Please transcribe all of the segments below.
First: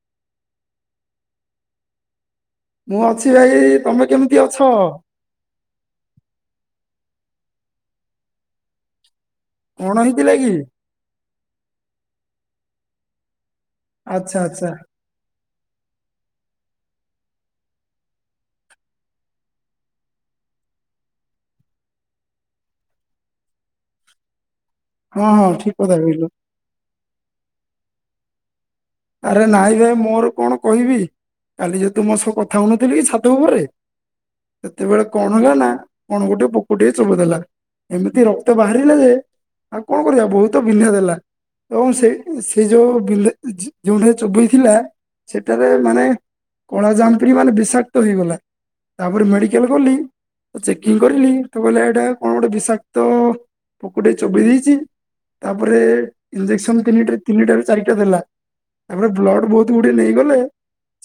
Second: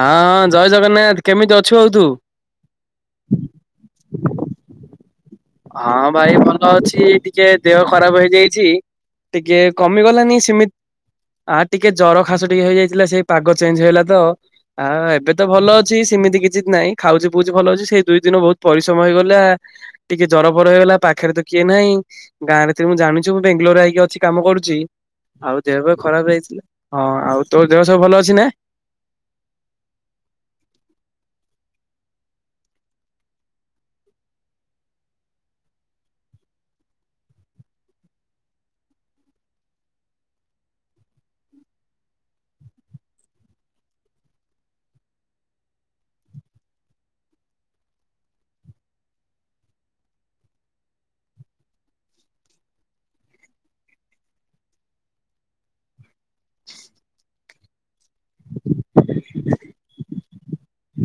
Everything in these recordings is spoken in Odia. ହଁ ହଁ ଜୟ ଜଗନ୍ନାଥ। କେମିତି ଅଛୁ ଆଉ ତୁ? ମୁଁ ଅଛି ଭାଇ। ତମେ କେମିତି ଅଛ? ହଁ ଭାଇ ଭଲ ଅଛି। ଟିକେ ଦେହ ଖରାପ ହେଇଯାଇଛି। ଟିକେ କଣ ହେଇଥିଲା କମିଗଲାନି କି? ସେମିତି ଆ ଟିକେ ଜର ଖାସ ଟିକେ ହେଇଯାଇଥିଲା। ସେ ପାଗ ଚେଞ୍ଜ ହେଇଗଲା ତ ଆଚ୍ଛା ଆଚ୍ଛା ଆ ଏବେ ତ ଭଲ ଅଛି। ସେମିତି କିଛି ନାହିଁ ଖାଉଚି ପିଉଚି ଭଲ ଅଛି। ସେଇ ଦୁଇ ଦିନ ବୋହୁତ ପରିଶ୍ରମ ହେଇଗଲା। ଟିକେ ଜର ବର ହେଇଗଲା ପାଖରେ ତ କିଏ ନାହିଁ। ଗାଁରେ ତ ମୁଁ ଜାଣୁଛୁ ମୁଁ ବେଙ୍ଗାଲୋରରେ ଆଇକି ଅଛି। କାମ କରୁଚି। ହଁ ହଁ ଆଉ ଠିକ କଥା ଦେହପାହା କହିଲ ଖରାପ ହୋଇଥିଲା। ହଁ ଆଉ ତୋ ଦେହ ସବୁ ଭଲ ଅଛି ନା? ଆରେ ନାଇଁ ଭାଇ ମୋର କଣ କହିବି କାଲି ଯୋଉ ତୁ ମୋ ସହ କଥା ହୋଉନଥିଲ କି ଛାତ ଉପରେ ସେତେବେଳେ କଣ ହେଲା ନା କଣ ଗୋଟେ ପୋକ ଟିଏ ଚଲୁ ଦେଲା। ଏମିତି ରକ୍ତ ବାହାରିଲା ଯେ ଆଉ କଣ କରିବା ବୋହୁତ ବିନ୍ଧା ଦେଲା। ଏବଂ ସେ ସେଇ ଯୋଉ ବିଲେ [unintelligible] ଯୋଉଠାରେ ଚୋବେଇ ଥିଲା। ସେଠାରେ ମାନେ କଳା ଯାମ୍ପିଡି ମାନେ ବିଷାକ୍ତ ହେଇଗଲା। ତାପରେ ମେଡିକାଲ ଗଲି। ଚେକିଂ କରିଲି ତ କହିଲା ଏଇଟା କଣ ଗୋଟେ ବିଷାକ୍ତ ପୋକଟେ ଚୋବେଇ ଦେଇଚି। ତାପରେ ଇଞ୍ଜେକ୍ସନ ତିନିଟା ତିନିଟାରୁ ଚାରିଟା ଦେଲା। ତାପରେ ବ୍ଲଡ ବୋହୁତ ଗୁଡେ ନେଇଗଲେ।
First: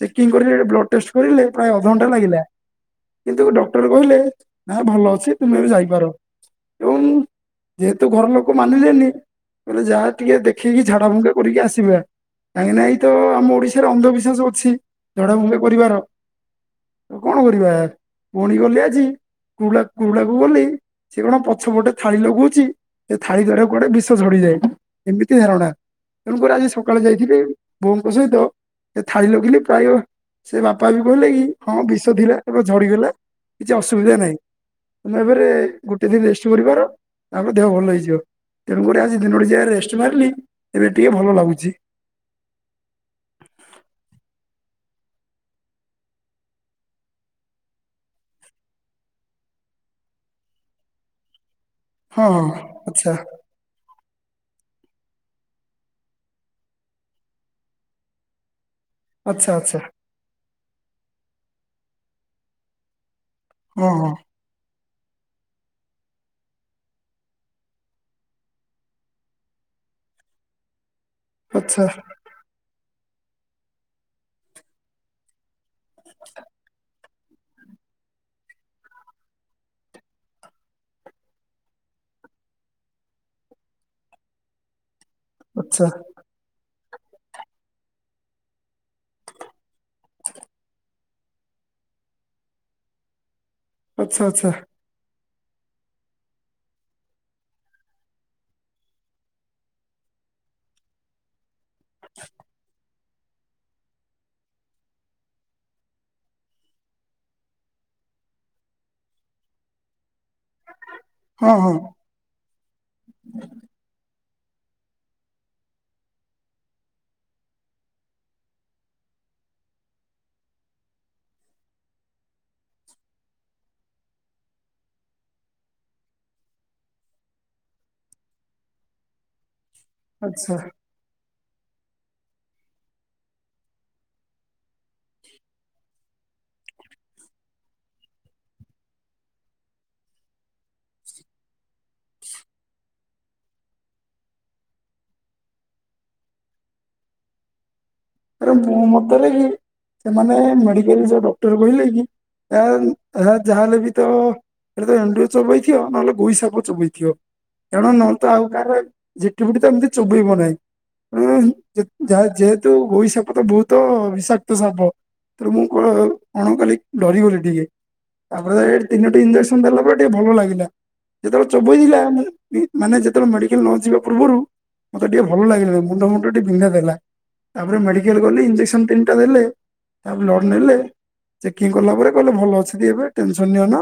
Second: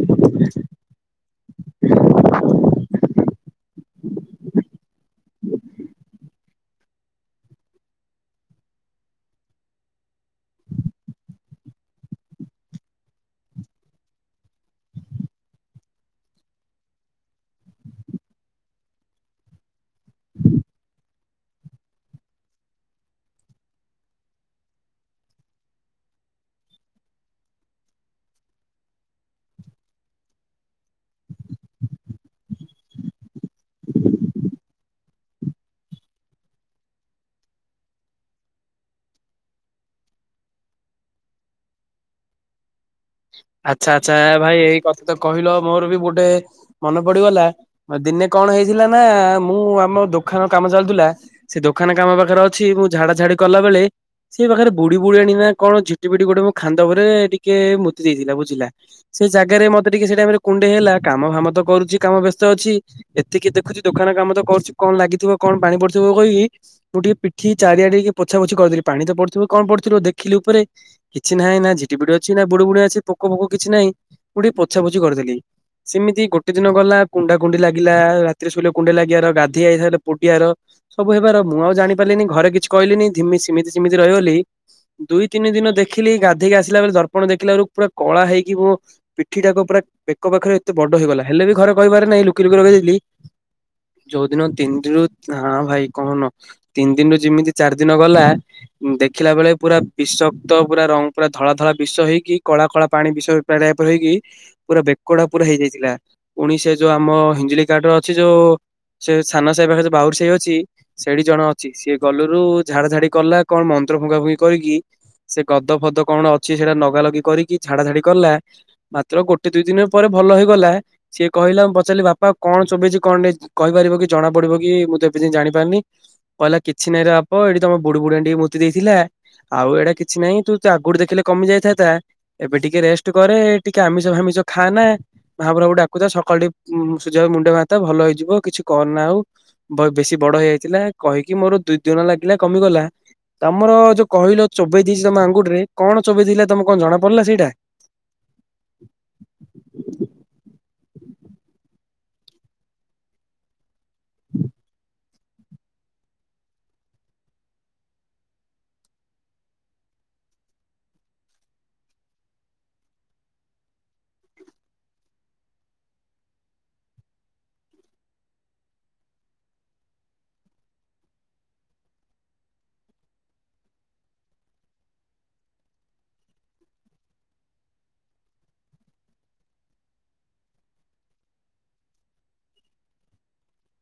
ଚେକିଂ କରିଲେ ବ୍ଲଡ ଟେଷ୍ଟ କରିଲେ ପ୍ରାୟ ଅଧଘଣ୍ଟା ଲାଗିଲା। କିନ୍ତୁ ଡକ୍ଟର କହିଲେ ନା ଭଲ ଅଛି। ତୁମେ ଏବେ ଯାଇପାର। ଏବଂ ଯେହେତୁ ଘର ଲୋକ ମାନିଲେନି କହିଲେ ଯାଆ ଟିକେ ଦେଖେଇକି ଝାଡା ଫୁଙ୍କା କରିକି ଆସିବା। କାହିଁକି ନା ଏଇ ତ ଆମ ଓଡିଶାରେ ଅନ୍ଧବିଶ୍ଵାସ ଅଛି। ଝଡା ଫୁଙ୍କା କରିବାର। ତ କଣ କରିବା ପୁଣି ଗଲି ଆଜି କୁଲାଃ [unintelligible] କୁଡାକୁ ଗଲି। ସେ କଣ ପଛ ପଟେ ଥାଳି ଲଗୋଉଚି। ସେ ଥାଳି ଦ୍ଵାର କୁଆଡେ ବିଷ ଝଡିଯାଏ। ଏମିତି ଧାରଣା ତେଣୁକରି ଆଜି ସକାଳେ ଯାଇ ଥିଲି ବୋଉଙ୍କ ସହିତ ଥାଳି ଲଗେଇଲି ପ୍ରାୟ ସେ ବାପା ବି କହିଲେ କି ହଁ ବିଷ ଥିଲା ଏବେ କୁ ଝଡିଗଲା କିଛି ଅସୁବିଧା ନାହିଁ। ତମେ ଏବେରେ ଗୋଟେ ଦିନ ରେଷ୍ଟ କରିବାର ତାପରେ ଦେହ ଭଲ ହେଇଯିବ। ତେଣୁକରି ଆଜି ଦିନଟି ଯାକ ରେଷ୍ଟ ମାରିଲି ଏବେ ଟିକେ ଭଲ ଲାଗୁଚି। ଆଚ୍ଛା ଆଚ୍ଛା ଏ ଭାଇ ଏଇ କଥା ତ କହିଲ ମୋର ବି ଗୋଟେ ମନେ ପଡିଗଲା। ଦିନେ କଣ ହେଇଥିଲା ନା ମୁଁ ଆମ ଦୋଖାନ କାମ ଚାଲୁଥିଲା। ସେ ଦୋକାନ କାମ ହଁ ପାଖରେ ହଁ ଅଛି। ମୁଁ ଆଚ୍ଛା ଝାଡା ଝାଡି କଲା ବେଳେ ସିଏ ପାଖରେ ବୁଡି ବୁଢୀଆଣି ନା କଣ ଝିଟି ପିଟି ଗୋଟେ ମୋ ଖାନ୍ଦ ଉପରେ ଟିକେ ମୂ ତି ଦେଇଥିଲା ବୁଝିଲା। ସେ ଆଚ୍ଛା ଜାଗାରେ ଆଚ୍ଛା ମତେ ଟିକେ ସେଇ ଟାଇମରେ କୁଣ୍ଡେଇ ହେଲା କାମ ଫାମ ତ କରୁଚି କାମ ବ୍ୟସ୍ତ ଅଛି। ଏତିକି ଦେଖୁଚି ହଁ ହଁ ଦୋକାନ କାମ ତ କରୁଛି। କଣ ଲାଗିଥିବ କଣ ପାଣି ପଡିଥିବ। ମୁଁ କହିବି ମୁଁ ଟିକେ ପିଠିକି ଚାରିଆଡେ ଇଏ ଟିକେ ପୋଛା ପୋଛି କରିଦେଲି ପାଣି ତ ପଡିଥିବ କଣ ପଡିଥିବ ଦେଖିଲି ଉପରେ କିଛି ନାହିଁ ନା ଆଚ୍ଛା ଝିଟିିପିଟି ଅଛି ନା ବୁଡୁ ବୁଡା ଅଛି ପୋକ ଫୋକ କିଛି ନାହିଁ। ମୁଁ ଟିକେ ପୋଛା ପୋଛି କରିଦେଲି। ସେମିତି ଗୋଟେ ଦିନ ଗଲା କୁଣ୍ଡା କୁଣ୍ଡି ଲାଗିଲା। ରାତିରେ ଶୋଇଲେ କୁଣ୍ଡେଇ ଲାଗିବାର ଗାଧୋଇ ଆଇ ସାଇଲା ପୋଡିବାର ସବୁ ହେବାର। ମୁଁ ଆଉ ଜାଣି ପାରିଲିନି ଘରେ କିଛି କହିଲେନି ଧିମି ସେମିତି ସିମିତି ରହିଗଲି। ଦୁଇ, ତିନି ଦିନ ଆଚ୍ଛା ଦେଖିଲି ଗାଧୋଇ କି ଆସିଲା ବେଳେ ଦର୍ପଣ ଦେଖିଲା ବେଳକୁ ପୁରା କଳା ହେଇକି ମୁଁ ପିଠିଟାକୁ ପୁରା ବେକ ପାଖରେ ଏତେ ବଡ ହେଇଗଲା ହେଲେ ବି ଘରେ କହିବାର ନାହିଁ ଲୁକି ଲୁକି ରଖି ଦେଇଥିଲି। ଆଚ୍ଛା ଯୋଉଦିନ ଆଚ୍ଛା ତିନି ଦିନିରୁ ହଁ ଭାଇ କହୁନ ତିନି ଦିନିରୁ ଯେମିତି ଚାରି ଦିନ ଗଲା ଦେଖିଲା ବେଳେ ପୁରା ବିଷକ୍ତ ପୁରା ରଙ୍ଗ ପୁରା ଧଳା ଧଳା ବିଷ ହେଇକି ସକାଳ ପାଣି ବିଷରେ [unintelligible] ପୁରା ବେକଟା ପୁରା ହେଇଯାଇଥିଲା। ପୁଣି ସେ ଯୋଉ ଆମ ହିଞ୍ଜୁଳି କାଟର ଅଛି ଯୋଉ ସେ ସାନ ସାହି ପାଖରେ ବାଉରୁ ସାହି ଅଛି ସେଇଠି ଜଣେ ହଁ ଅଛି ହଁ ସିଏ ଗଲୁରୁ ଝାଡା ଝାଡି କଲା କଣ ମନ୍ତ୍ର ଫୁଙ୍କା ଫୁଙ୍କୀ କରିକି ସେ ଗଦ ଫଦ କଣ ଅଛି ସେଇଟା ଲଗା ଲଗି କରିକି ଝାଡା ଝାଡି କଲା ମାତ୍ର ଗୋଟେ, ଦୁଇ ଦିନ ପରେ ଭଲ ହେଇଗଲା। ସିଏ କହିଲା ମୁଁ ପଚାରିଲି ବାପା କଣ ଚୋବେଇଚି କଣ ନାଇ କହିପାରିବ କି ଜଣା ପଡିବ କି ମୁଁ ତ ଏବେ ଯାଏଁ ଜାଣିପାରିନି। କହିଲା କିଛି ନାଇଁରେ ବାପ ଏଇଠି ତମ ବୁଡୁ ବୁଡିଆ ଟିକେ ମୁତି ଦେଇଥିଲା ଆଉ ଏଇଟା କି ଛି ନାଇଁ ଆଚ୍ଛା ତୁ ତ ଆଗରୁ ଦେଖିଲେ କମି ଯାଇଥାନ୍ତା। ଏବେ ଟିକେ ରେଷ୍ଟ କରେ। ଟିକେ ଆମିଷ ଫାମିଷ ଖା ନା। ମହାପୁରୁ କୁ ଡାକୁଥା ସକାଳୁ ଟିକେ ଉ ସୂର୍ଯ୍ୟ ମୁଣ୍ଡିଆ ମାରୁଥା ଭଲ ହେଇଯିବ କିଛି କରନା ଆଉ। ବ ବେଶୀ ବଡ ହେଇ ଯାଇଥିଲା କହିକି ମୋର ଦୁଇ ଦିନ ଲାଗିଲା କମିଗଲା। ତମର ଯୋଉ କହିଲ ଚୋବେଇ ଦେଇଚି ତମ ଆଙ୍ଗୁଠିରେ କଣ ଚୋବେଇ ଥିଲା ତମର କଣ ଜଣା ପଡିଲା ସେଇଟା? ରେ ମତ ଲାଗି କି ସେମାନେ ମେଡିକାଲ ଯୋଉ ଡକ୍ଟର କହିଲେ କି ଆ ଏହା ଯାହାଲେ ବି ତ ଏଇ ଟା ଏଣ୍ଡୁଅ ଚୋବେଇଥିବ ନହେଲେ ଗୁଇ ସାପ ଚୋବେଇଥିବ। ତେଣୁ ନହେଲେ ତ ଆଉ କାହାର ଝିଟିପିଟି ତ ଏମିତି ଚୋବେଇବ ନାହିଁ। ଉଁ ଯା ଯେହ ଯେହେତୁ ଗୋଇ ସାପ ତ ବହୁତ ବିଷାକ୍ତ ସାପ। ତ ମୁଁ କଣ କଣ କଲି କି ଡରିଗଲି ଟିକେ। ତାପରେ ଏଇଟି ତିନୋଟି ଇଞଜେକ୍ସନ ଦେଲା ପରେ ଟିକେ ଭଲ ଲାଗିଲା। ଯେତେବେଳେ ଚୋବେଇ ଦେଥିଲା ମାନେ ଯେତେବେଳେ ମେଡିକାଲ ନ ଯିବା ପୂର୍ବରୁ ମତେ ଟିକେ ଭଲ ଲାଗିଲାନି। ମୁଣ୍ଡ ଫୁଣ୍ଡ ଟିକେ ବିନ୍ଧାଇ ଦେଲା। ତାପରେ ମେଡ଼ିକାଲ ଗଲି, ଇଞ୍ଜେକ୍ସନ ତିନିଟା ଦେଲେ। ତାପରେ ବ୍ଲଡ ନେଲେ। ଚେକିଂ କଲା ପରେ କହିଲେ ଭଲ ଅଛନ୍ତି ଏବେ। ଟେନସନ ନିଅନା।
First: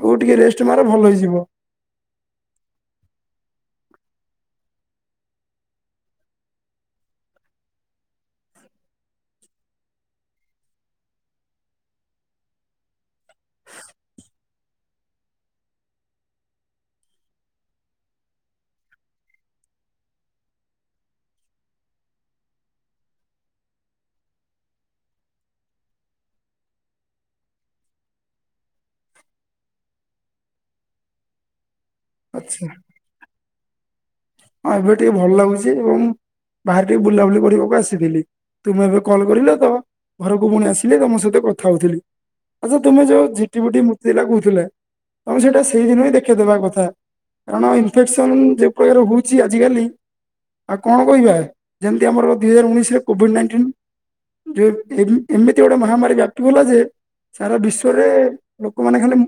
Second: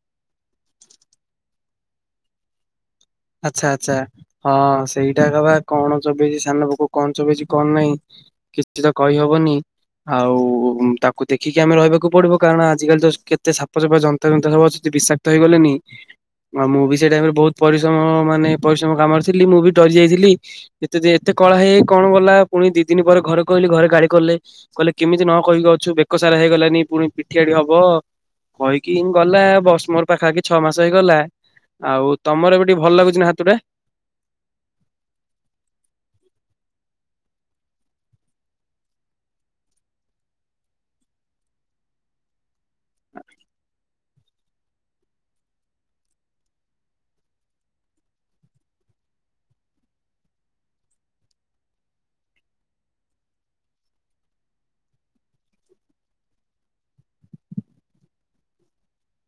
ଆଉ ଟିକେ ରେଷ୍ଟ ମାର ଭଲ ହେଇଯିବ। ଆଚ୍ଛା। ଆଚ୍ଛା। ହଁ ସେଇଟା କା ବା କଣ ଚୋବେଇଚି ସାନ ପୋକ କଣ ଚୋବେଇଚି କଣ ନାହିଁ କିଛି ତ କହିହବନି। ଆଉ ତାକୁ ଦେଖିକି ଆମେ ରହିବାକୁ ପଡିବ। କାରଣ ଆଜିିକାଲି ତ କେତେ ସାପ ସୂପା ଯତା ଯନ୍ତା ସବୁ ଅଛନ୍ତି ବିଶା କ୍ତ ହେଇଗଲେ ନି। ଆଉ ମୁଁ ବି ସେ ଟାଇମ ରେ ବହୁତ ପରିଶ୍ ତ ମାନେ ପରିଶ୍ରମ କାମରେ ଥିଲି ମୁଁ ବି ଡରି ଯାଇଥିଲି। ଏତେ ଦ ଏତେ କଳା ହେଇ କଣ ଗଲା ପୁଣି ଦି ଦିନି ପରେ ଘରେ କହିଲି ଘରେ ଗାଳି କଲେ। କହିଲେ କେମିତି ନ କହିକି ଅଛୁ ବେକସାରା ହେଇଗଲାନି ପୁଣି ପିଠିଆଡେ ହବ। କହିକି ଗଲା ବସ ମୋର ପାଖାଖି ଛଅ ମାସ ହେଇଗଲା ଆଉ ଆଚ୍ଛା ତମର ଏବେ ଟିକେ ଭଲ ଲାଗୁଚି ନା ହାତ ଟା? ହଁ ଏବେ ଟିକେ ଭଲ ଲାଗୁଚି ଏବଂ ବାହାରେ ଟିକେ ବୁଲାବୁଲି କରିବାକୁ ଆସିଥିଲି। ତୁମେ ଏବେ କଲ କରିଲ ତ ଘରକୁ ପୁଣି ଆସିଲି ତମ ସହିତ କଥା ହଉଥିଲି। ଆଚ୍ଛା ତୁମେ ଯଉଁ ଝିଟିପିଟି ମୁତିଦେଲା କହୁଥିଲେ ତମେ ସେଇଟା ସେଇଦିନ ହିଁ ଦେଖେଇଦବା କଥା। କାରଣ ଇନଫେକ୍ସନ ଯୋଉ ପ୍ରକାର ହଉ ଚି ଆଜି କାଲି ଆଉ କଣ କହିବା? ଯେମିତି ଆମର ଦୁଇ ହଜାର ଉଣେଇଶରେ କୋଭିଡ ନାଇଣ୍ଟିନ। ଯୋଉ ଏ ଏମିତି ଗୋଟେ ମହାମାରୀ ବ୍ୟାପିବ ଗଲା ଯେ ସାରା ବିଶ୍ଵରେ ଲୋକମାନେ ଖାଲି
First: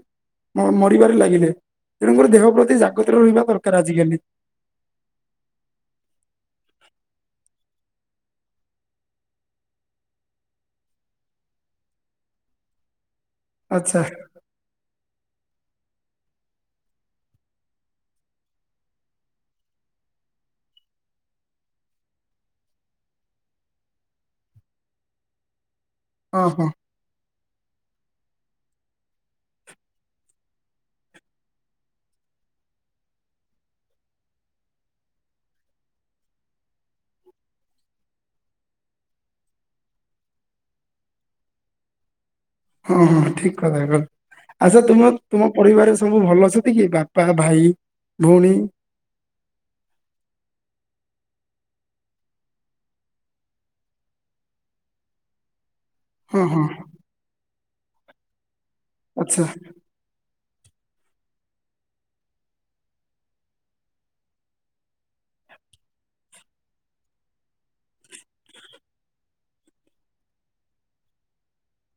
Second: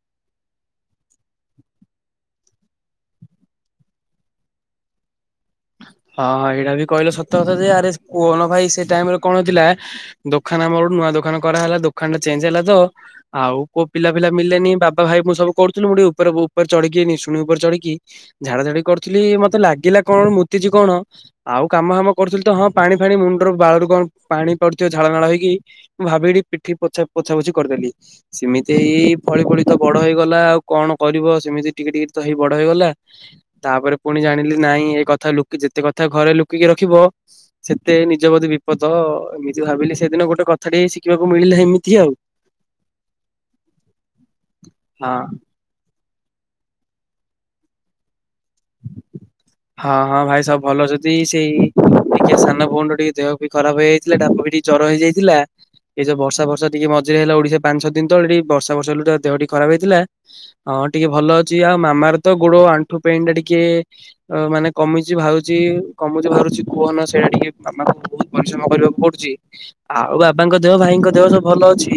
ମ ମରିବାରେ ଲାଗିଲେ। ତେଣୁକରି ଦେହ ପ୍ରତି ଜାଗ୍ରତରେ ରହିବା ଦରକାର ଆଜିକାଲି। ହଁଁ ଏଇଟା ବି କହିଲେ ସତ କଥା ଯେ ଆରେ କୁହନ ଭାଇ ସେ ଟାଇମ ରେ କଣ ହେଇ ଥିଲା ଦୋଖାନ ଆମର ଗୋଟେ ନୂଆ ଦୋକାନ କରାହେଲା ଦୋକାନ ଟା ଚେଞ୍ଜ ହେଲା ତ ଆଉ କୋଉ ଆଚ୍ଛା ପିଲା ପିଲା ମିଲାନି ବାବା ଭାଇ ମୁଁ ସବୁ କରୁଥିଲ ମୁଁ ଟିକେ ଉପ ଉପରେ ଚଢିକିି ଶୁଣି ଉପରେ ଚଢିକି ଝାଡା ଝାଡି କରୁଥିଲି ମତେ ଲାଗିଲା କଣ ମୁତିଛି କଣ ଆଉ କାମ ଫାମ କରୁଥିଲି ତ ହଁ ପାଣି ଫାଣି ମୁଣ୍ଡ ବାଳରୁ କଣ ପାଣି ପଡୁଥିବ ଝାଳ ନାଳ ହେଇକି ମୁଁ ଭାବିଠି ହଁ ହଁ ପିଠି ପୋଛା ପୋଛା ପୋଛି କରିଦେଲି। ସେମିତି ହେଇ ଫଳି ଫଳି ତ ବଡ ହେଇଗଲା ଆଉ କଣ କରିବ ସେମିତି ଟିକେ ଟିକେ ତ ହେଇ ବଡ ହେଇଗଲା। ତାପରେ ପୁଣି ଜାଣିଲି ନାଇଁ ଏ କଥା ଲୁ ଯେତେ କଥା ଘରେ ଲୁକିକି ରଖିବ। ସେତେ ନିଜ ବୋଧେ ବିପଦ ଏମିତି ଭାବିଲି ସେଦିନ ଗୋଟେ କଥାଟେ ଶିଖିବାକୁ ମିଳିଲା ଏମିତି ଆଉ। ହଁ ହଁ ଠିକ କଥା କହିଲେ ଆଛା ହଁ ତୁମ ତୁମ ପରିବାର ସବୁ ଭଲ ଅଛନ୍ତି କି ବାପା, ଭାଇ, ଭଉଣୀ। ହଁ ହଁ ଭାଇ ସବୁ ଭଲ ଅଛନ୍ତି ସେଇ ଟିକେ ସାନ ଭଉଣି ର ଟିକେ ଦେହ ଖରାପ ହେଇଯାଇଥିଲା ତାକୁ ବି ଟିକେ ଜର ହେଇଯାଇଥିଲା। ଏଇ ଯଉ ହଁ ବର୍ଷା ହଁ ଫର୍ଶା ଟିକେ ମଝିରେ ହେଲା ଓଡିଶା ପାଞ୍ଚ ଛ ଦିନ ତଳେ ଟ ବର୍ଷା ବର୍ଷ ହେତୁ ଦେହ ଆଚ୍ଛା ଟି ଖରାପ ହେଇଥିଲା। ହଁ ଟିକେ ଭଲ ଅଛି ଆଉ ମାମାର ତ ଗୋଡ ଆଣ୍ଠୁ ପେନ୍ ଟା ଟିକେ ଅ ମାନେ କମୁଛି ବାହାରୁଛି କମୁଛି ବାହାରୁଛି କୁହନା ସେଇଟା ଟିକେ ମାମାଙ୍କୁ ବହୁତ ପରିଶ୍ରମ କରିବାକୁ ପଡୁଛି। ଆଉ ବାବାଙ୍କ ଦେହ ଭାଇଙ୍କ ଦେହ ସବୁ ଭଲ ଅଛି,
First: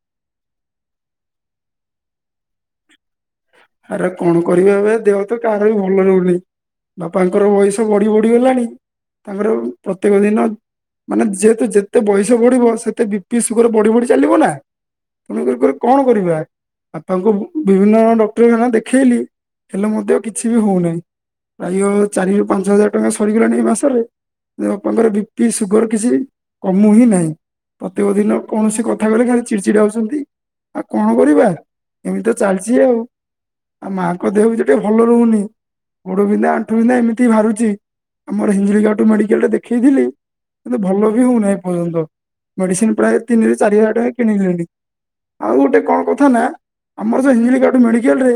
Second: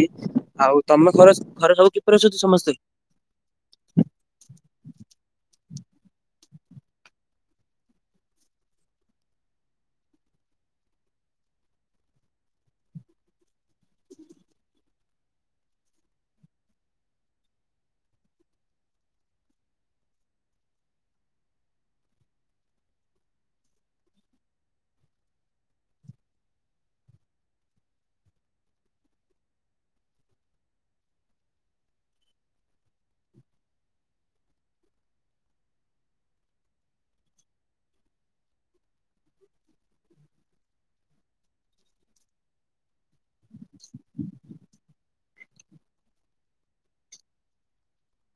ଆଉ ତମ ଘରେ ଘରେ ସବୁ କିପରି ଅଛନ୍ତି ସମସ୍ତେ? ଆରେ କଣ କରିବ ଏବେ ଦେହ ତ କାହାର ବି ଭଲ ରହୁନି। ବାପାଙ୍କର ବୟସ ବଢି ବଢିଗଲାଣି ତାଙ୍କର ପ୍ରତ୍ୟେକ ଦିନ ମାନେ ଯେହେତୁ ଯେତେ ବୟସ ବଢିବ ସେତେ ବିପି ସୁଗାର ବଢି ବଢି ଚାଲିବ ନା। ତେଣୁ କରି କଣ କରିବା ଆଉ ତାଙ୍କୁ ବିଭିନ୍ନ ଟର ମାନଙ୍କୁ ଦେଖେଇଲି ହେଲେ ମଧ୍ୟ କିଛି ବି ହଉନାହିଁ। ପ୍ରାୟ ଚାରି ରୁ ପାଞ୍ଚ ହଜାର ଟଙ୍କା ସରିଗଲାଣି ଏଇ ମାସରେ। ବାପାଙ୍କର ବିପି ସୁଗର କିଛି କମୁ ହିଁ ନାହିଁ। ପ୍ରତ୍ୟେକ ଦିନ କୌଣସି କଥା କହିଲେ ଖାଲି ଚିଡଚିଡା ହଉଛନ୍ତି। ଆଉ କଣ କରିବା ଏମିତି ତ ଚାଲିଛି ଆଉ। ଆଉ ମାଆଙ୍କ ଦେହ ବି ସେ ଟିକେ ଭଲ ରହୁନି। ଗୋଡ ବିନ୍ଧା, ଆଣ୍ଠୁ ବିନ୍ଧା ଏମିତି ବାହାରୁଛି ଆମର ହିଞ୍ଜିଳି କାଟୁ ମେଡିକାଲ ଦେଖେଇଥିଲି କିନ୍ତୁ ଭଲ ବି ହଉନାହି ଏ ପର୍ଯ୍ୟନ୍ତ ମେଡିସିନ ପ୍ରାୟ ତିନି ରୁ ଚାରି ହଜାର ଟଙ୍କା କିଣିଲିଣି। ଆଉ ଗୋଟେ କଣ କଥା ନା ଆମର ହିଞ୍ଜିଳିକାଟୁ ମେଡିକାଲ୍ ରେ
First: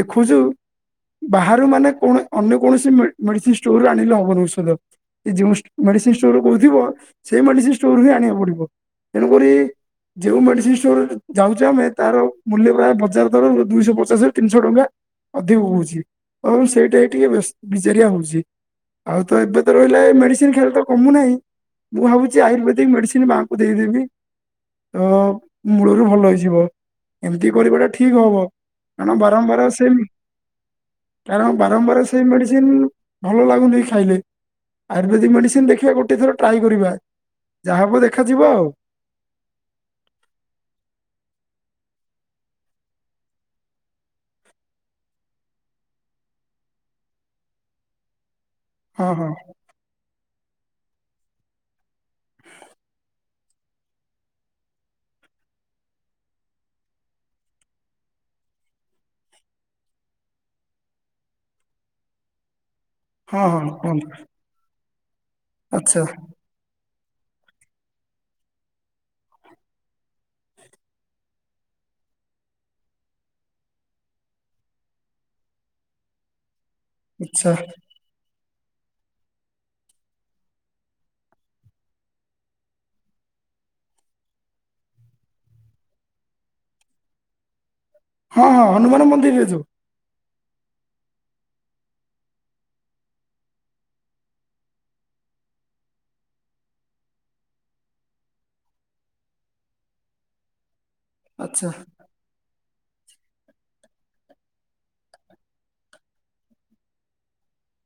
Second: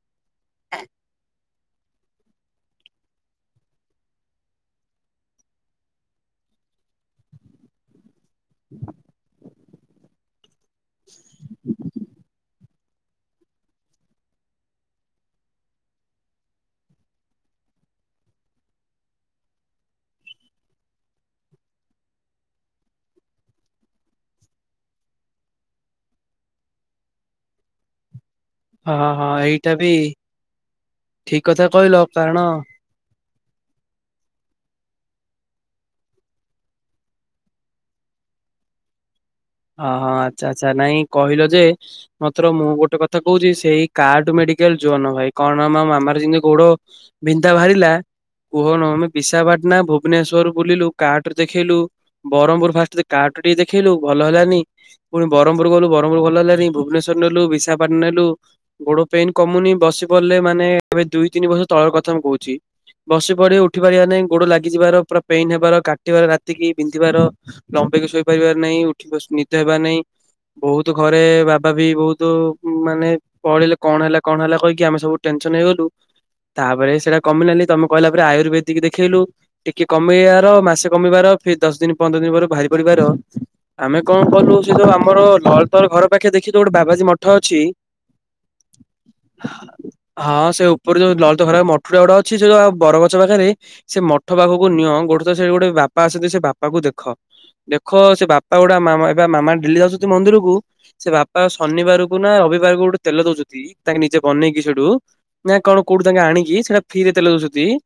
ଦେଖୁଛୁ [inaudible] ବାହାରୁ ମାନେ କୌ ଅନ୍ୟ କୌଣସି ମେଡିସିନ ଷ୍ଟୋରୁ ଆଣିଲେ ହବନି ଔଷଧ। ଯୋଉ ମେଡିସିନ ଷ୍ଟୋର କହୁଥିବ ସେଇ ମେଡିସିନ ଷ୍ଟୋର ହିଁ ଆଣିବାକୁ ପଡିବ ତେଣୁକରି ଯୋଉ ମେଡିସିନ ଷ୍ଟୋର ଯାଉଛେ ଆମେ ତାର ମୂଲ୍ୟ ପ୍ରାୟ ବଜାର ଦର ରୁ ଦୁଇଶହ ପଚାଶ, ତିନିଶହ ଟଙ୍କା ଅଧିକ ହଉଛି ଏବଂ ସେଇଟା ହୀ ଟିକେ ବିଜେଡ଼ିଆ ହଉଛି। ଆଉ ତ ଏବେ ତ ରହିଲା ଏ ମେଡିସିନ ଖାଇଲେ ତ କମୁନାହିଁ। ମୁଁ ଭାବୁଛି ଆୟୁର୍ବେଦିକ ମେଡିସିନ ମାଙ୍କୁ ଦେଇଦେବି। ତ ମୂଳରୁ ଭଲ ହେଇଯିବ ଏମିତି କରିବାଟା ଠିକ ହବ। ହଁ କାରଣ ହଁ ବାରମ୍ବାର ଏଇଟା ବି ସେମ୍ ଠିକ କାରଣ କଥା ବାରମ୍ବାର କହିଲ ସେଇ କାରଣ ମେଡିସିନ୍ ଭଲ ଲାଗୁନି ଖାଇଲେ ଆୟୁର୍ବେଦିକ୍ ମେଡ଼ିସିନ୍ ଦେଖିବା ଗୋଟେ ଥର ଟ୍ରାଏ କରିବା। ଯାହା ହବ ଦେଖାଯିବ ଆଉ। ଓ ହଁ ଆଚ୍ଛା ଆଚ୍ଛା ନାଇଁ କହିଲ ଯେ ମାତ୍ର ମୁଁ ଗୋଟେ କଥା କହୁଚି ସେଇ କାର୍ଡ ମେଡିକାଲ ଯୁଅନ ଭାଇ କଣ ମା ମାମାର ଯେମିତି ଗୋଡ ବିନ୍ଧା ବାହାରିଲା କୁହନ ହଁ ଅମେ ହଁ ପିଶା ବାଟ୍ ନା ଭୁବନେଶ୍ଵର ବୁଲିଲୁ କାଟ ରେ ଦେଖେଇଲୁ ବରହମ୍ ପୁର୍ ଫାଷ୍ଟ କାର୍ଟ ଟିକେ ଦେଖେଇଲୁ ବ ଭଲ ହେଲାନି ପୁଣି ବ୍ରହ୍ମପୁର ଗଲୁ ବ୍ରହ୍ମପୁର ଭଲହେଲାନି ଭୁବନେଶ୍ୱର ନେଲୁ ବିଶାଖାପାଟନା ନେଲୁ। ଗୋଡ ପେନ୍ କମୁନି ବସି ପଡ଼ିଲେ ମାନେ ଏବେ ଦୁଇ ତିନି ବର୍ଷ ତଳ କଥା ମୁଁ କହୁଚି। ବସି ପଡି ହଁ ଉଠି ହଁ ପାରିବା ହଁ ନାଇଁ ଗୋଡ ଲାଗିଯିବାର ପୁରା ପେନ୍ ହେବାର ଆଚ୍ଛା କାଟିବାର ରା ଏତିକି ବିନ୍ଧିବାର ଲମ୍ବେଇକି ଶୋଇପାରିବାର ନାହିଁ ଉଠି ନିତ ହେବାର ନାଇଁ। ବହୁତ ଘରେ ବାବା ବି ବହୁତ ଉମ୍ ମାନେ ପଳେଇଲେ କଣ ହେଲା କଣ ହେଲା କହିକି ଆମେ ସବୁ ଟେନସନ୍ ହେଇଗଲୁ ତାପରେ ସେଇଟା ଆଚ୍ଛା କମିଲାନି ତମକ୍ କହିଲା ପରେ ଆୟୁର୍ବେଦିକ ଦେଖେଇଲୁ। ଟିକେ କମେଇବାର ମାସେ କମିବାର ଫି ଦଶ ଦିନ ପନ୍ଦର ଦିନ ପରେ ଭାରି ପଡିବାର ଆମେ କଣ କଲୁ ସେ ଯୋଉ ଆମର [unintelligible] ତଲ ଘର ପାଖେ ଦେଖି ଗୋଟେ ବାବାଜୀ ମଠ ଅଛି ହଁ ହଁ ହନୁମାନ ମନ୍ଦିରରେ ଯୋଉ। ହଁ ସେ ଉପରେ ଯୋଉ ଲତ [unintelligible] ମଠୁରା ଗଡା ଅଛି [unintelligible] [unintelligible] ବରଗଛ ପାଖରେ ସେ ମଠ ପାଖକୁ ନିଅ ଗୋଟେ [unintelligible] ସେଠି ଗୋଟେ ବାପା ଆସନ୍ତି ସେ ବାପାକୁ ଦେଖ ଦେଖ ସେ ବା [unintelligible] ଗୁଡା ମାମା ଏଗା ମାମା ଡେଲି ଆସୁଚି ମନ୍ଦିରକୁ ସେ ବାପା ଆଚ୍ଛା ଶନିବାରୁ- କୁ ନା ରବିବାରକୁ ଗୋଟେ ତେଲ ଦଉଚନ୍ତି ତାଙ୍କେ ନିଜେ ବନେଇକି ସେଠୁ ନାଇଁ କଣ କୋଉଠୁ ତାଙ୍କେ ଆଣିକି ସେଇଟା ଫିରେ ତେଲ [unintelligible]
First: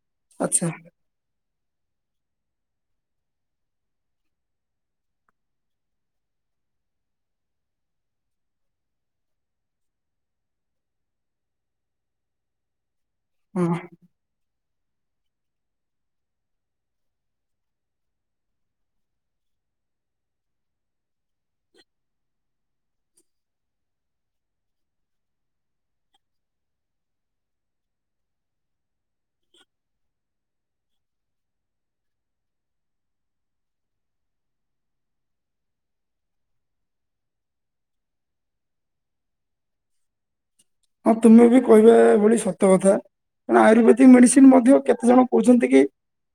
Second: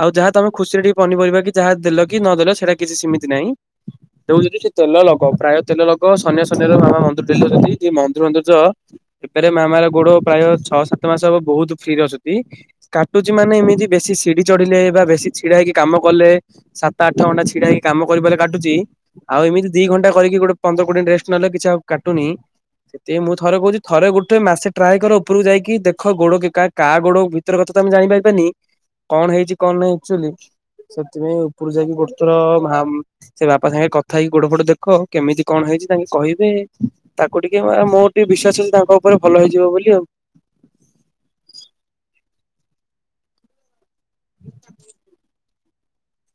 ଆଉ ଯାହା ତମ ଆଚ୍ଛା ଖୁସିରେ ଟିକେ ପନିପରିବା କି ଯାହା ଦେଲ କି ନଦେଲ ସେଇଟା କିଛି ସିମିତି ନାଇଁ [unintelligible] ତେଲ ଲଗ ପ୍ରାୟ ତେଲ ଲଗ ସନାସନିର ମାମା ମନ୍ଦିର [inaudible] ଯଦି ମନ୍ଦିର ମନ୍ଦିର ଯଅ ଏପାରେ ମାମାର ଗୋଡ ପ୍ରାୟ ଛଅ ସାତ ମାସ ହବ ବହୁତ ଫ୍ରିରେ ଅଛନ୍ତି। କାଟୁଚି ମାନେ ହଁ ଏମିତି ବେଶୀ ସିଢି ଚଡିଲେ ବା ବେଶୀ ଛିଡା ହେଇକି କାମ କଲେ ସାତ ଆଠ ଘଣ୍ଟା ଛିଡା ହେଇ କାମ କରିବାରେ କାଟୁଚି ଆଉ ଏମତି ଦି ଘଣ୍ଟା କରିକି ଗୋଟେ ପନ୍ଦର କୋଡିଏ ରେଷ୍ଟ ନେଲେ କିଛି ଆଉ କାଟୁନି। ସେଥି ମୁଁ ଥରେ କହୁଚି ଥରେ ଗୋଟେ ମାସେ ଟ୍ରାଏ କର ଉପରକୁ ଯାଇକି ଦେଖ ଗୋଡ କେ କା କା ଗୋଡ ଭିତର କଥା ତ ଆମେ ଜାଣିପାରିବା କଣ ହେଇଚି କଣ ନାହିଁ। ସେଥିପାଇଁ ଉପରୁ ଯାଇକି ଗୋଟେ ଥର ମା ସେ ବାପା ସାଙ୍ଗେ କଥା ହେଇ ଗୋଡ ଫୋଦ ଦେଖ କେମିତି କଣ ହେଇଚି ତାଙ୍କେ କହିବେ। ତାକୁ ଟିକେ ମା ମୋର ଟିକେ ବେଶି ତାଙ୍କ ଉପରେ ଭଲ ହେଇଯିବ ବୋଲି ଆଉ। ହଁ ତୁମେ ବି କହିବା ଭଳି ସତ କଥା। କଣ ଆୟୁର୍ବେଦି ମେଡ଼ିସିନ୍ ମଧ୍ୟ କେତେ ଜଣ କହୁଚନ୍ତି କି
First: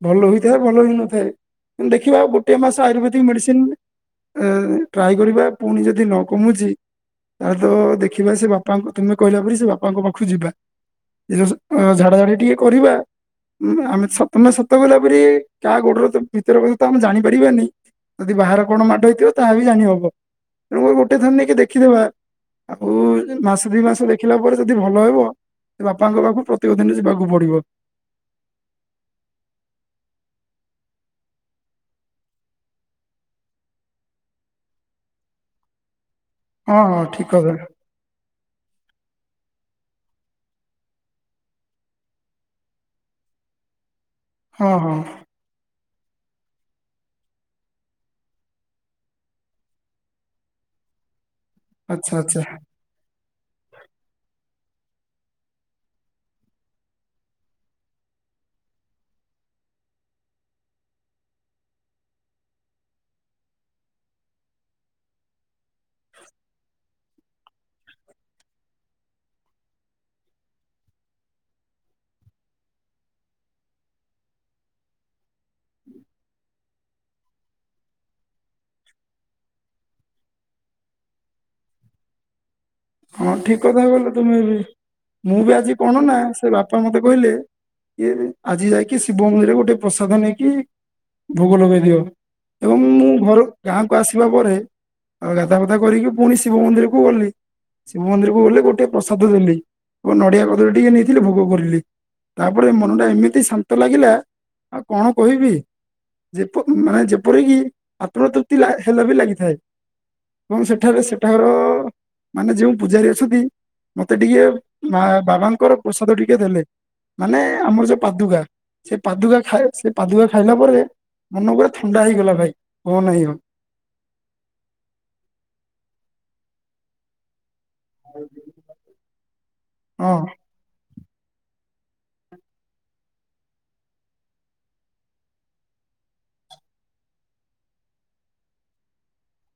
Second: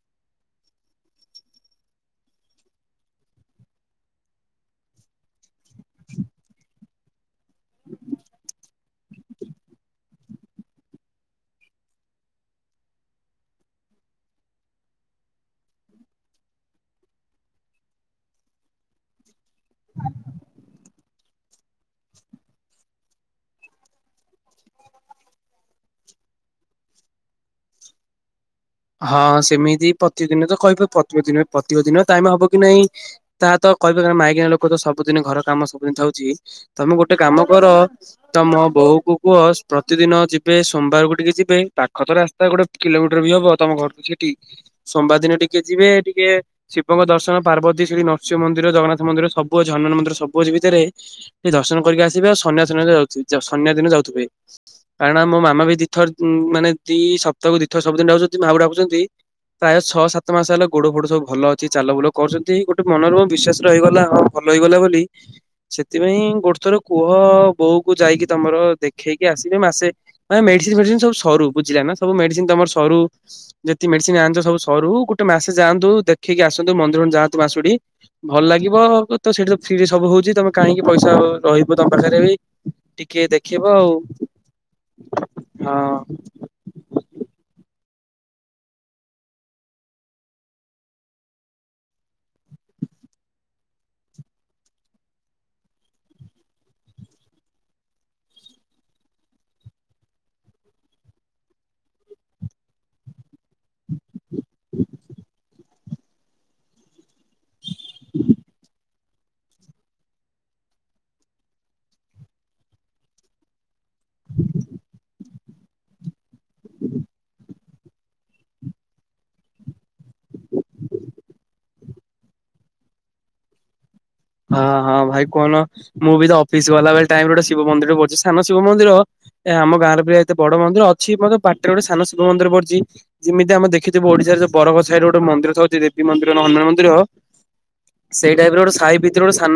ଭଲ ହେଇଥାଏ ଭଲ ହେଇନଥାଏ କିନ୍ତୁ ଦେଖିବା ଗୋଟେ ମାସ ଆୟୁର୍ବେଦି ମେଡ଼ିସିନ୍ ଏ ଟ୍ରାଏ କରିବା ପୁଣି ଯଦି ନ କମୁଁଚି ଆ ତ ଦେଖିବା ସେ ବାପାଙ୍କ ତମେ କହିଲା ପରେ ସେ ବାପାଙ୍କ ପାଖକୁ ଯିବା। ଯଉ ଏଁ ଝାଡାଝଡି ଟିକେ କରିବା। ଆମେ ନ ସତ ନା ସତ ଗଲା ପରେ କା ଗୋଡରେ ତ ଭିତର କଥା ତ ଆମେ ଜାଣିପାରିବାନି। ଯଦି ବାହାରେ କଣ ମାଡ ହେଇଥିବ ତାହା ବି ଜାଣି ହବ ତେଣୁ ମୋ ଗୋଟେ ଥର ନେଇକି ଦେଖିଦେବା ଆଉ [unintelligible] ମାସ ଦି ମାସ ଦେ ଖିଲା ପରେ ଯଦି ଭଲ ହେବ ବାପାଙ୍କ ପାଖକୁ ପ୍ରତ୍ୟେକ ଦିନ ଯିବାକୁ ପଡିବ। ହଁ ସେମିତି ପ୍ରତିଦିନ ତ କହିବେ ପ୍ରତ୍ୟେକ ଦିନ ପ୍ରତିକ ଦିନ ଟାଇମ୍ ହବ କି ନାଇଁ ତା ତ କହିବେ [unintelligible] ମାଇକିନା ଲୋକ ତ ସବୁଦିନେ ଘର କାମ ସବୁଦିନ [unintelligible] ହଁ ତମେ ହଁ ଗୋଟେ ଠିକ କାମ କଥା କର ତମ ବୋଉକୁ କୁହ ପ୍ରତିଦିନ ଯିବେ ସୋମବାରକୁ ଟିକେ ଯିବେ ପାଖ ତ ରାସ୍ତା ଗୋଟେ କିଲୋମିଟର ବି ହବ ତମ ଘରକୁ ସେଠି ହଁ ହଁ ସୋମବାର ଦିନ ଟିକେ ଯିବେ ଟିକେ ଶିବଙ୍କ ଦର୍ଶନ ପାର୍ବତୀ ଶ୍ରୀ ନରସିଂହ ମନ୍ଦିର ଜଗନ୍ନାଥ ମନ୍ଦିର ସବୁ ଅଛି ହନୁମାନ ମନ୍ଦିର ସବୁ ଅଛି ଭିତରେ। ଦର୍ଶନ କରିକି ଆଚ୍ଛା ଆସିବା [unintelligible] ଆଚ୍ଛା ସନ୍ନ୍ୟା ଦିନ ଯାଉଥିବେ। କାରଣ ମୋ ମାମା ବି ଦିଥର ମାନେ ଦି ସପ୍ତାହକୁ ଦିଥର ସବୁଦିନ ମା କୁ ଡାକୁଛନ୍ତି। ପ୍ରାୟ ଛଅ ସାତ ମାସ ହେଲା ଗୋଡ ଫୋଡ ସବୁ ଭଲ ଅଛି ଚାଲ ବୁଲ କରୁଛନ୍ତି ଗୋଟେ ମନରେ ମ ବିଶ୍ଵାସ ରହିଗଲା ହଁ ଭଲ ହେଇଗଲା ବୋଲି ସେଥିପାଇଁ ଗୋଟେ ଥର କୁହ ବୋଉ କୁ ଯାଇକି ତମର ଦେଖେଇକି ଆସିବେ ମାସେ ଭାଇ ମେଡ଼ିସିନ୍ ଫେଡିସିନ ସବୁ ସରୁ ବୁଝିଲା ନା ସବୁ ମେଡ଼ିସିନ୍ ତମର ସରୁ ଯେତିକି ମେଡ଼ିସିନ୍ ଆଣିଛ ସବୁ ସରୁ ଗୋଟେ ମାସେ ଯାଆନ୍ତୁ ଦେଖିକି ଆସନ୍ତୁ ମନ୍ଦିର ଫନ୍ଦିର ଯାଆନ୍ତୁ ମାସଟି ଭଲ ଲାଗିବ ତସେଠିତ ଫ୍ରିରେ ସବୁ ହଉଚି ତମେ କାହିଁକି ପଇସା ରହିବ ତମ ପାଖରେ ବି ଟିକେ ହଁ ଠିକ୍ ଦେଖିବ କଥା ଆଉ କହିଲ ତୁମେବି ମୁଁବି ଆଜି କଣ ହଁ। ନା ସେ ବାପା ବାପା ମତେ କହିଲେ ଆଜି ଯାଇକି ଶିବ ମନ୍ଦିରରେ ଗୋଟେ ପ୍ରସାଦ ନେଇକି ଭୋଗ ଲଗେଇ ଦିଅ ଏବଂ ମୁଁ ଘରୁ ଗାଁକୁ ଆସିବା ପରେ ଆଉ ଗାଧ ଫଧା କରିକି ପୁଣି ଶିବ ମନ୍ଦିରକୁ ଗଲି ଶିବ ମନ୍ଦିରକୁ ଗଲେ ଗୋଟେ ପ୍ରସାଦ ଦେଲି ଏବଂ ନଡ଼ିଆ କଦଳୀ ଟିକେ ନେଇଥିଲି ଭୋଗ କରିଲି। ତାପରେ ମନଟା ଏମିତି ଶାନ୍ତ ଲାଗିଲା ଆଉ କଣ କହିବି। ଯେପ ମାନେ ଯେପ ଏପରିକି ଆପଣ ତୃପ୍ତି ହେଲାବି ଲାଗିଥାଏ ଏବଂ ସେଠାରେ ସେଠାର ମାନେ ଯେଉ ପୂଜାରୀ ଅଛନ୍ତି ମତେ ଟିକେ ମା ବାବାଙ୍କର ପ୍ରସାଦ ଟିକେ ଦେଲେ ମାନେ ଆମର ଯୋଉ ପାଦୁକା ସେ ପାଦୁକା ଖାଇ ସେ ପାଦୁକା ଖାଇଲା ପରେ ମନ ପୁରା ଥଣ୍ଡା ହେଇଗଲା ଭାଇ ହନ ହେଇଗଲ ହଁ ହଁ ଭାଇ କଅନ ମୁବିତ ଅଫିସ୍ ଗଲାବେଳେ ଟାଇମରେ ଗୋଟେ ଶିବ ମନ୍ଦିରରେ ପଡ଼ୁଚି ସାନ ଶିବ ମନ୍ଦିର ଆମ ଗାଁରେବି ହଁ ଏତେ ବଡ଼ ମନ୍ଦିର ଅଛି ମୋ ବାଟରେ ଗୋଟେ ସାନ ଶିବ ମନ୍ଦିର ପଡଛି ଯେମିତି ଆମେ ଦେଖିଥିବ ଓଡିଶାରେ ଯୋ ବରଗଛ ସାହିରେ ଗୋଟେ ମନ୍ଦିରଥାଉଛି ଦେବୀ ମନ୍ଦିର ହନୁମାନ ମନ୍ଦିର। ସେଇ ଟାଇପ ରେ ଗୋଟେ ସାହି ଭିତରେ ଗୋଟେ ସାନ